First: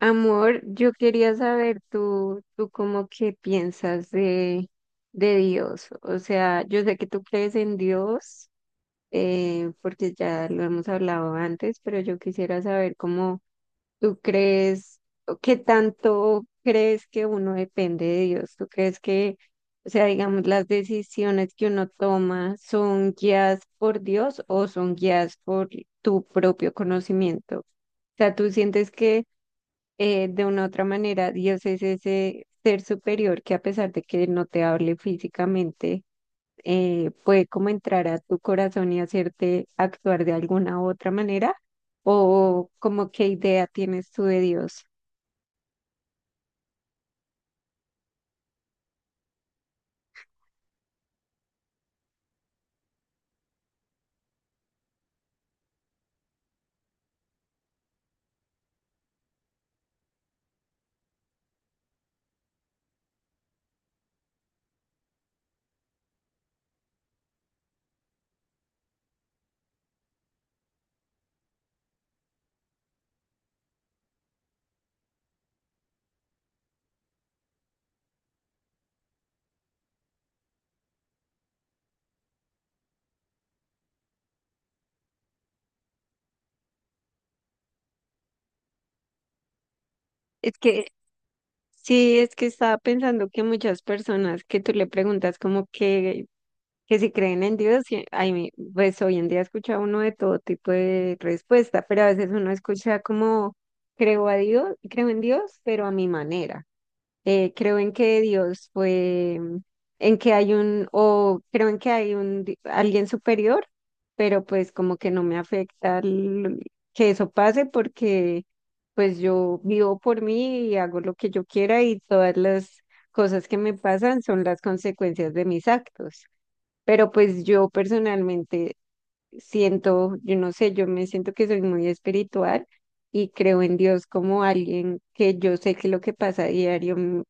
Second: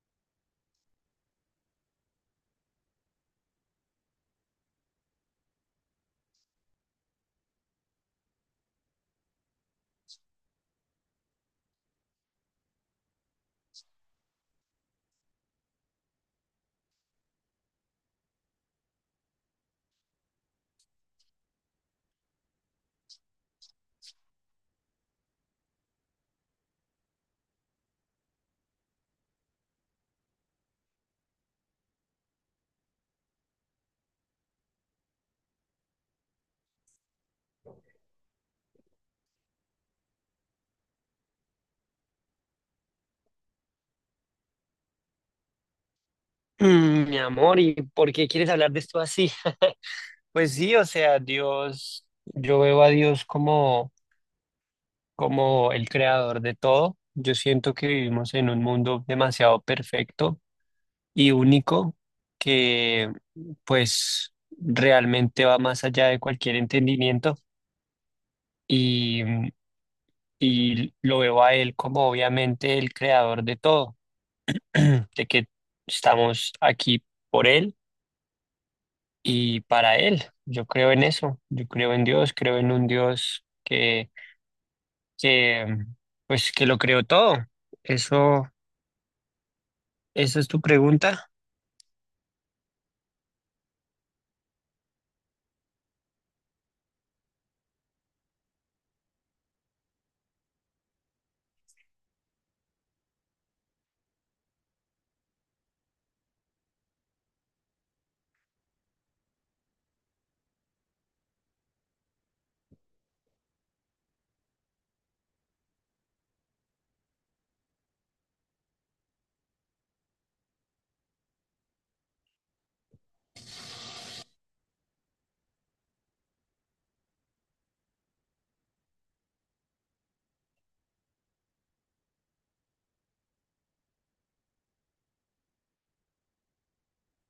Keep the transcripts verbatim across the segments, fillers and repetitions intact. Amor, yo quería saber tú, tú cómo que piensas de, de Dios. O sea, yo sé que tú crees en Dios, eh, porque ya lo hemos hablado antes, pero yo quisiera saber cómo tú crees, o qué tanto crees que uno depende de Dios. ¿Tú crees que, o sea, digamos, las decisiones que uno toma son guiadas por Dios o son guiadas por tu propio conocimiento? O sea, tú sientes que eh, de una otra manera, Dios es ese ser superior que a pesar de que no te hable físicamente, eh, puede como entrar a tu corazón y hacerte actuar de alguna u otra manera, o como qué idea tienes tú de Dios. Mm, Mi amor, ¿y por qué quieres hablar de esto así? Pues sí, o sea, Dios, yo veo a Dios como, como el creador de todo. Yo siento que vivimos en un mundo demasiado perfecto y único que pues realmente va más allá de cualquier entendimiento y, y lo veo a Él como obviamente el creador de todo, de que estamos aquí por Él y para Él. Yo creo en eso, yo creo en Dios, creo en un Dios que, que, pues, que lo creó todo. Eso, eso es Es tu que pregunta. sí, es que estaba pensando que muchas personas que tú le preguntas como que que si creen en Dios, sí, ay, mi- pues hoy en día escucha uno de todo tipo de respuesta, pero a veces uno escucha como creo a Dios, creo en Dios, pero a mi manera. Eh, creo en que Dios fue, mm, en que hay un, o creo en que hay un di- alguien superior, pero pues como que no me afecta el- que eso pase porque pues yo vivo por mí y hago lo que yo quiera y todas las cosas que me pasan son las consecuencias de mis actos. Pero pues yo personalmente siento, yo no sé, yo me siento que soy muy espiritual y creo en Dios como alguien que yo sé que lo que pasa a diario m-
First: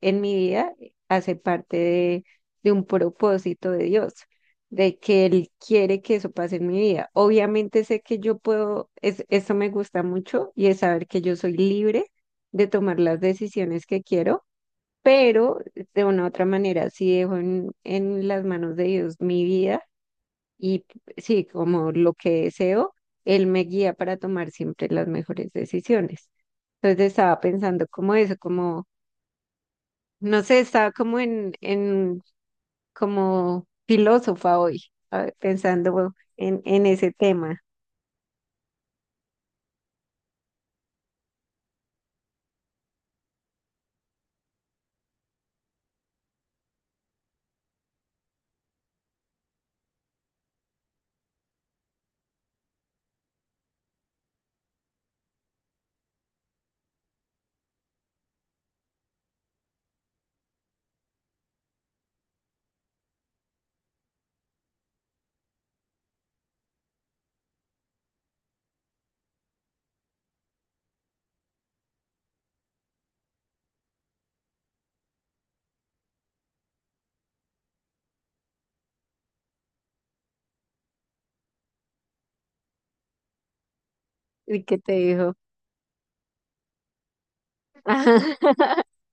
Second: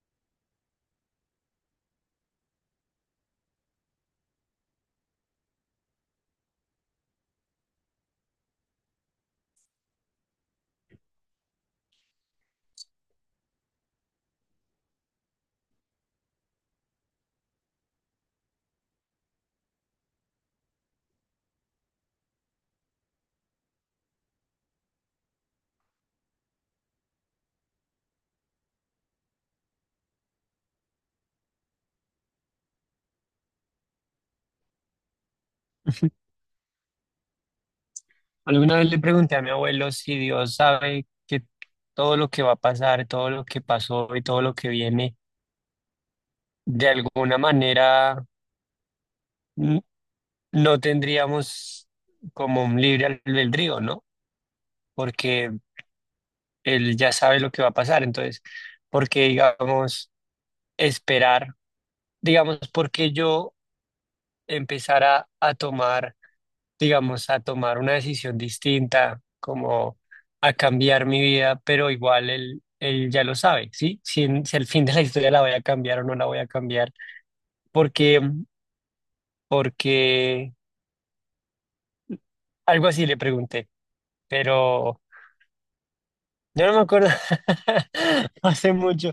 en mi vida hace parte de, de un propósito de Dios, de que Él quiere que eso pase en mi vida. Obviamente sé que yo puedo, es, eso me gusta mucho y es saber que yo soy libre de tomar las decisiones que quiero, pero de una u otra manera sí dejo en, en las manos de Dios mi vida y sí, como lo que deseo, Él me guía para tomar siempre las mejores decisiones. Entonces estaba pensando como eso, como, no sé, estaba como en, en como filósofa hoy, a pensando en, en ese tema. Alguna vez le pregunté a mi abuelo si Dios sabe que todo lo que va a pasar, todo lo que pasó y todo lo que viene, de alguna manera n- no tendríamos como un libre albedrío, ¿no? Porque él ya sabe lo que va a pasar. Entonces, ¿por qué digamos esperar? Digamos, porque yo empezara a tomar, digamos, a tomar una decisión distinta, como a cambiar mi vida, pero igual él, él ya lo sabe, ¿sí? Si, en- si al fin de la historia la voy a cambiar o no la voy a cambiar, porque, porque algo así le pregunté, ¿Y qué te pero dijo? yo no me acuerdo, hace mucho,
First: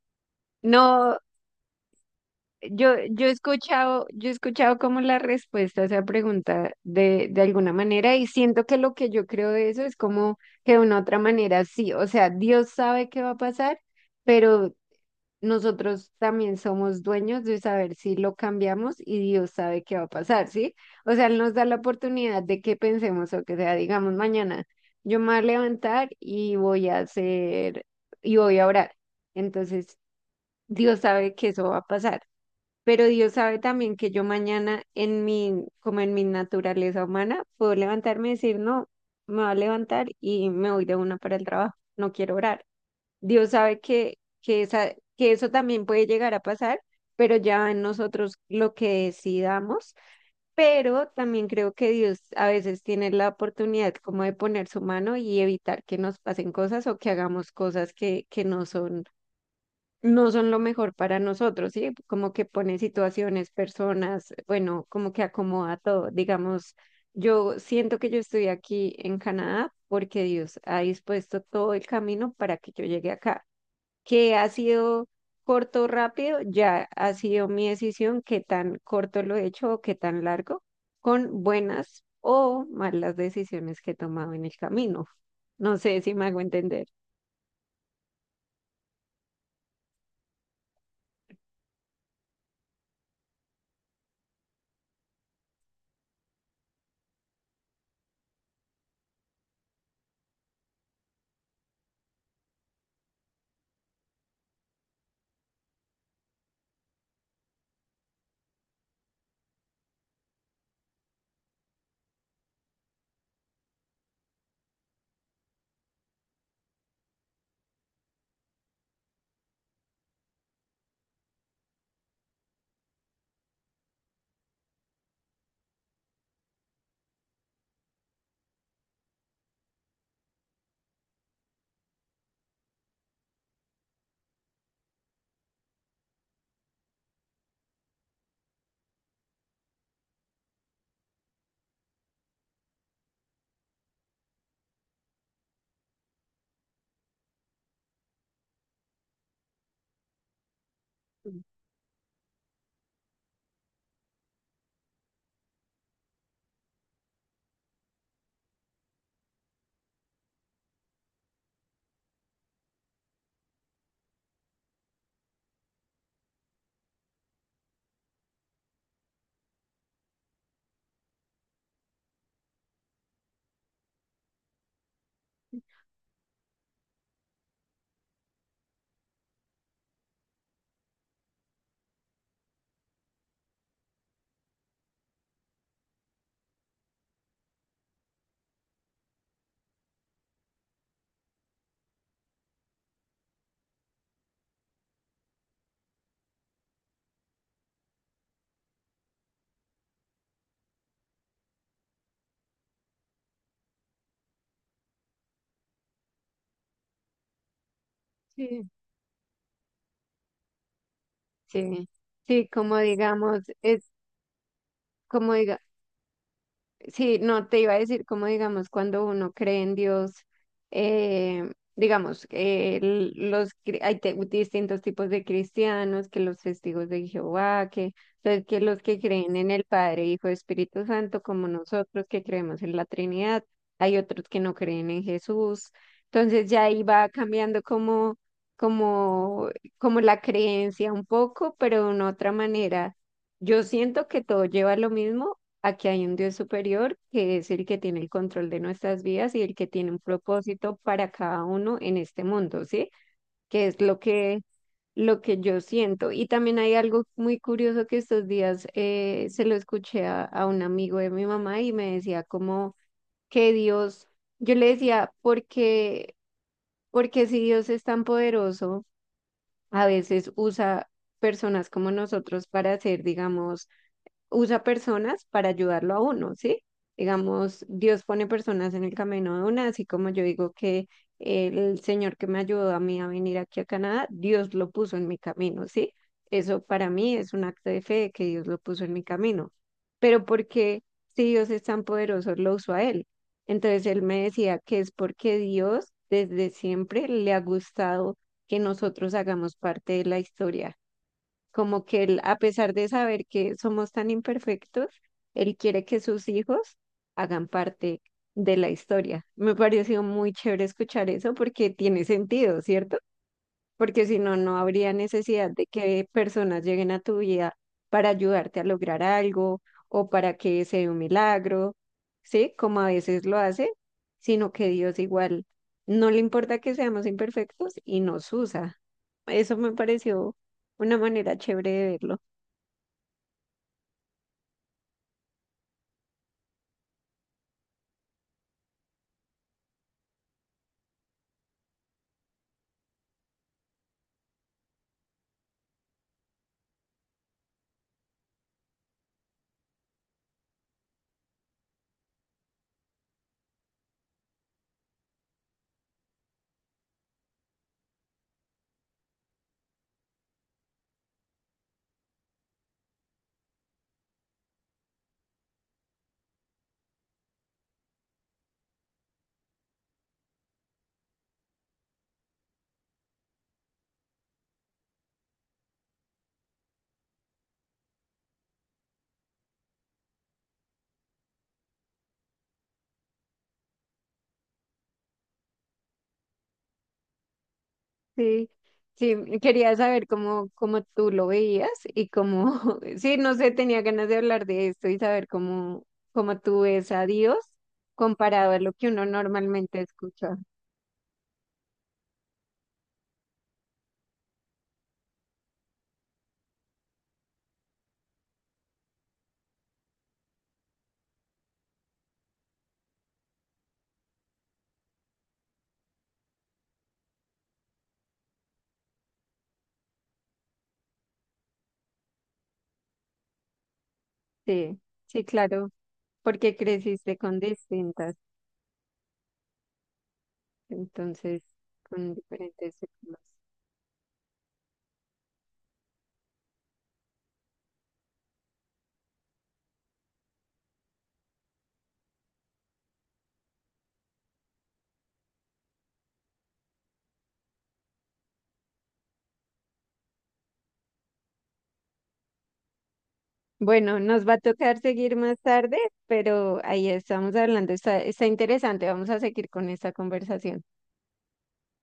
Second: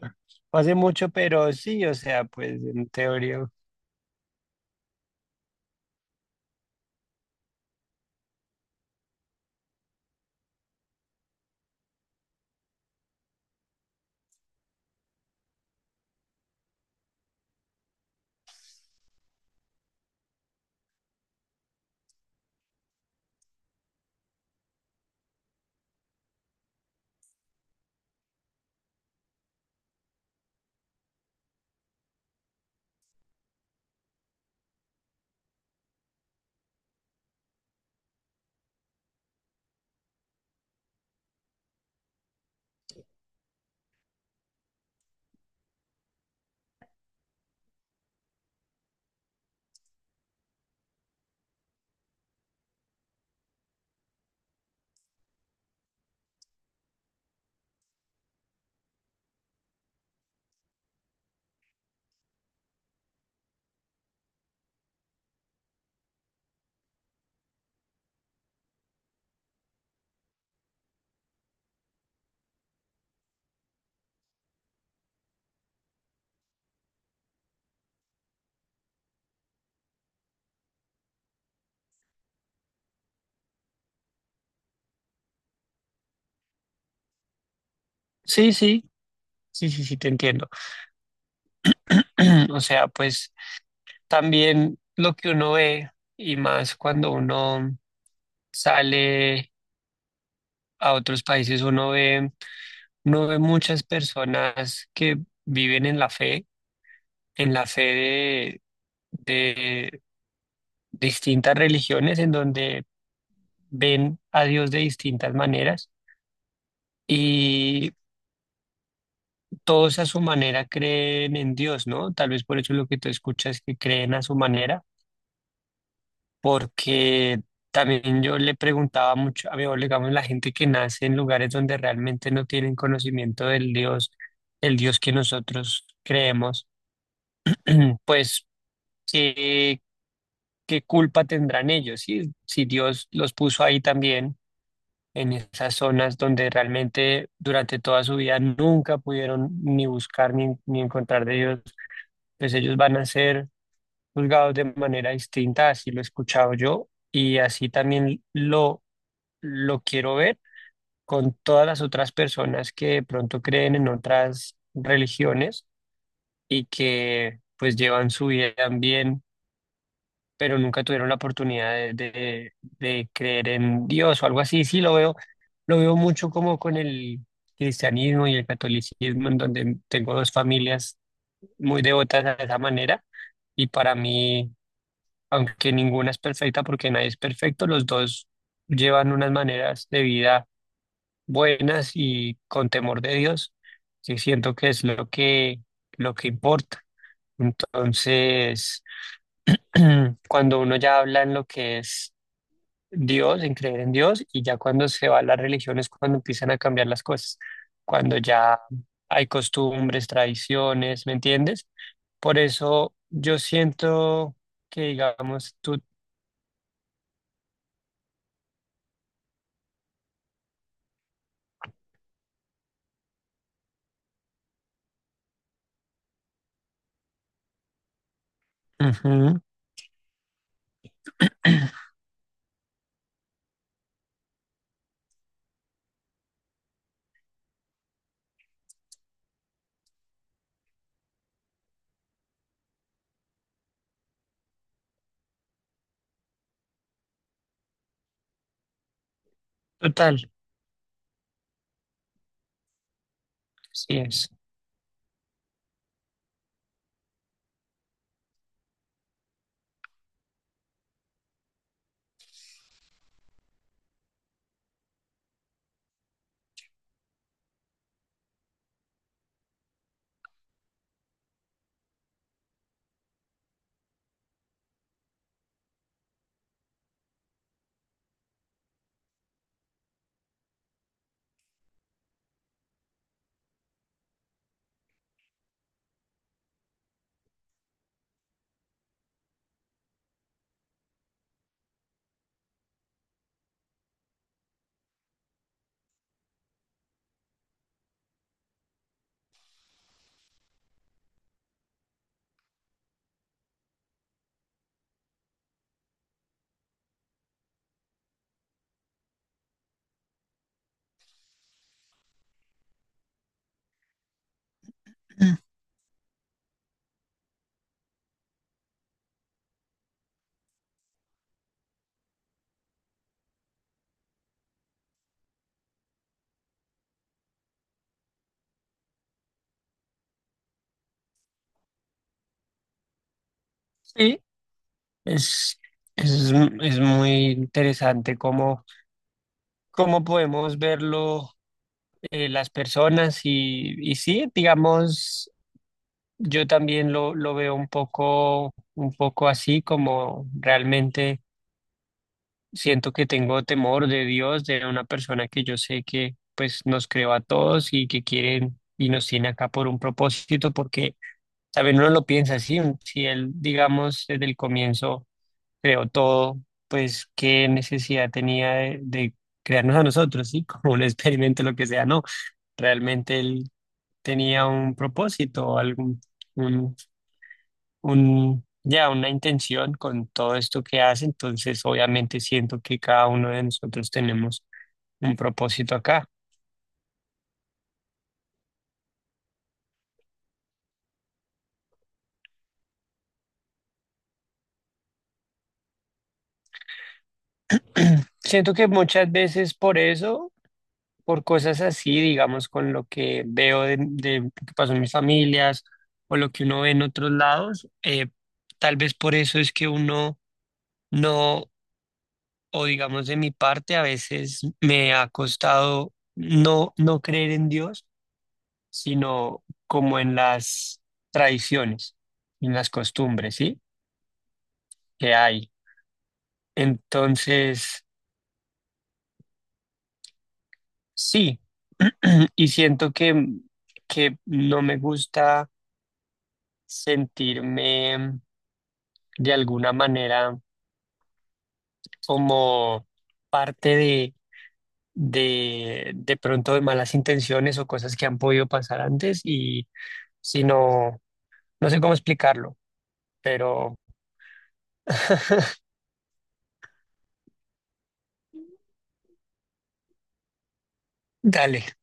hace mucho, No, pero sí, o sea, pues en Yo, yo he teoría, escuchado, yo he escuchado como la respuesta a esa pregunta de, de alguna manera y siento que lo que yo creo de eso es como que de una otra manera sí, o sea, Dios sabe qué va a pasar, pero nosotros también somos dueños de saber si lo cambiamos y Dios sabe qué va a pasar, ¿sí? O sea, Él nos da la oportunidad de que pensemos o que sea, digamos, mañana yo me voy a levantar y voy a hacer, y voy a orar. Entonces, Dios sabe que eso va a pasar. Pero Dios sabe también que yo mañana en mi, como en mi naturaleza humana, puedo levantarme y decir, no, me va a levantar y me voy de una para el trabajo, no quiero orar. Dios sabe que, que, esa, que eso también puede llegar a pasar, pero ya en nosotros lo que decidamos. Pero también creo que Dios a veces tiene la oportunidad como de poner su mano y evitar que nos pasen cosas o que hagamos cosas que, que no son no son lo mejor para nosotros, ¿sí? Como que pone situaciones, personas, bueno, como que acomoda todo. Digamos, yo siento que yo estoy aquí en Canadá porque Dios ha dispuesto todo el camino para que yo llegue acá. Que ha sido corto, o rápido, ya ha sido mi decisión, qué tan corto lo he hecho o qué tan largo, con buenas o malas decisiones que he tomado en el camino. No sé si me hago entender. sí, sí, sí, sí, sí, te entiendo. O sea, pues también lo que uno ve, y más cuando uno sale a otros países, uno ve, uno ve muchas personas que viven en la fe, en la fe de, de distintas religiones, en donde ven a Dios de distintas maneras. Y todos a su manera creen en Dios, ¿no? Tal vez por eso lo que tú escuchas que creen a su manera porque también yo le preguntaba mucho a mi abuelo, digamos, la gente que nace en lugares donde realmente no tienen conocimiento del Dios, el Dios que nosotros creemos, pues, ¿qué, qué culpa tendrán ellos? Si, si Dios los puso ahí también, en esas zonas donde realmente durante toda su vida nunca pudieron ni buscar ni, ni encontrar de Dios, pues ellos van a ser juzgados de manera distinta, así lo he escuchado yo, y así también lo lo quiero ver con todas las otras personas que de pronto creen en otras religiones y que pues llevan su vida bien, pero nunca tuvieron la oportunidad de, de- de creer en Dios o algo así. Sí, lo veo, lo veo mucho como con el cristianismo y el catolicismo, en donde tengo dos familias muy devotas de esa manera y para mí, aunque ninguna es perfecta porque nadie es perfecto, los dos llevan unas maneras de vida buenas y con temor de Dios, que siento que es lo que, lo que importa. Entonces, cuando uno ya habla en lo que es Dios, en creer en Dios, y ya cuando se va a las religiones, cuando empiezan a cambiar las cosas, cuando ya Sí. hay costumbres, tradiciones, ¿me entiendes? Sí, Por sí, como eso yo digamos, es siento que, como digamos, diga. tú, Sí, no, te iba a decir, como digamos, cuando uno cree en Dios, eh, digamos, eh, l- los, cri- hay te- distintos tipos de cristianos, que los testigos de Jehová, que, entonces que los que creen ujú, en el Padre, Hijo, Espíritu Santo, como nosotros que creemos en la Trinidad, hay otros que no creen en Jesús. Entonces ya ahí va cambiando como, como, como la creencia un poco, pero de una otra manera. Yo siento que todo lleva a lo mismo, aquí hay un Dios superior que es el que tiene el control de nuestras vidas y el que tiene un total, propósito para cada uno en este mundo, ¿sí? Que es sí lo es. que, lo que yo siento. Y también hay algo muy curioso que estos días eh, se lo escuché a, a un amigo de mi mamá y me decía como que Dios, yo le decía, porque, porque si Dios es tan poderoso, a veces usa personas como nosotros para hacer, digamos, usa personas para ayudarlo a uno, ¿sí? Digamos, Dios pone personas en el camino de una, así como yo digo que el Señor que me ayudó a mí a venir aquí a Canadá, Dios lo puso en mi camino, ¿sí? Eso para mí es un acto de fe de que Dios lo puso en mi camino. Pero porque si Dios es tan poderoso, lo usó a él. Entonces él me decía que es porque Dios desde siempre le ha gustado que nosotros hagamos parte de la historia, como que él, a pesar de saber que somos tan imperfectos, él quiere que sus hijos hagan parte de la historia. Me pareció muy chévere escuchar eso porque tiene sentido, ¿cierto? Porque si no, no habría Mm. necesidad de que personas lleguen a tu vida para ayudarte a lograr algo o para que se dé un milagro, ¿sí? Como a veces lo hace, sino que Dios igual no le importa que seamos imperfectos y nos usa. Eso me pareció una manera chévere de verlo. Sí, es, es, es muy interesante cómo, cómo podemos verlo eh, las personas y, y sí, digamos, yo también lo, lo veo un poco, un poco así, como realmente siento que tengo temor de Dios, de una persona que yo sé que pues nos creó a todos y que quieren y nos tiene acá por un propósito, porque, ¿saben? Uno lo piensa así, si él, digamos, desde el comienzo creó todo, pues qué necesidad tenía de, de crearnos a nosotros, ¿sí? Como un experimento, lo que sea, no. Realmente él tenía un propósito, algún, un, un, ya una intención con todo esto que hace, entonces obviamente siento que cada uno de nosotros tenemos un propósito acá. Sí, sí, quería saber cómo, cómo tú lo veías y cómo, sí, no sé, tenía ganas de hablar de esto y saber cómo, cómo tú ves a Dios comparado Siento a que lo que uno muchas veces por normalmente eso escucha. por cosas así, digamos, con lo que veo de, de lo que pasó en mis familias o lo que uno ve en otros lados, eh, tal vez por eso es que uno no, o digamos de mi parte, a veces me ha costado no, no creer en Dios, sino como en las tradiciones, en las costumbres, ¿sí? Sí, Que sí, hay. claro, porque creciste con Entonces, distintas, sí, entonces, con y diferentes siento épocas. que, que no me gusta sentirme de alguna manera como parte de, de, de pronto de malas intenciones o cosas que han podido pasar antes y si no, no sé cómo explicarlo, pero Bueno, nos va a tocar seguir más tarde, pero ahí estamos hablando, está, está interesante, vamos a seguir con esta conversación. dale.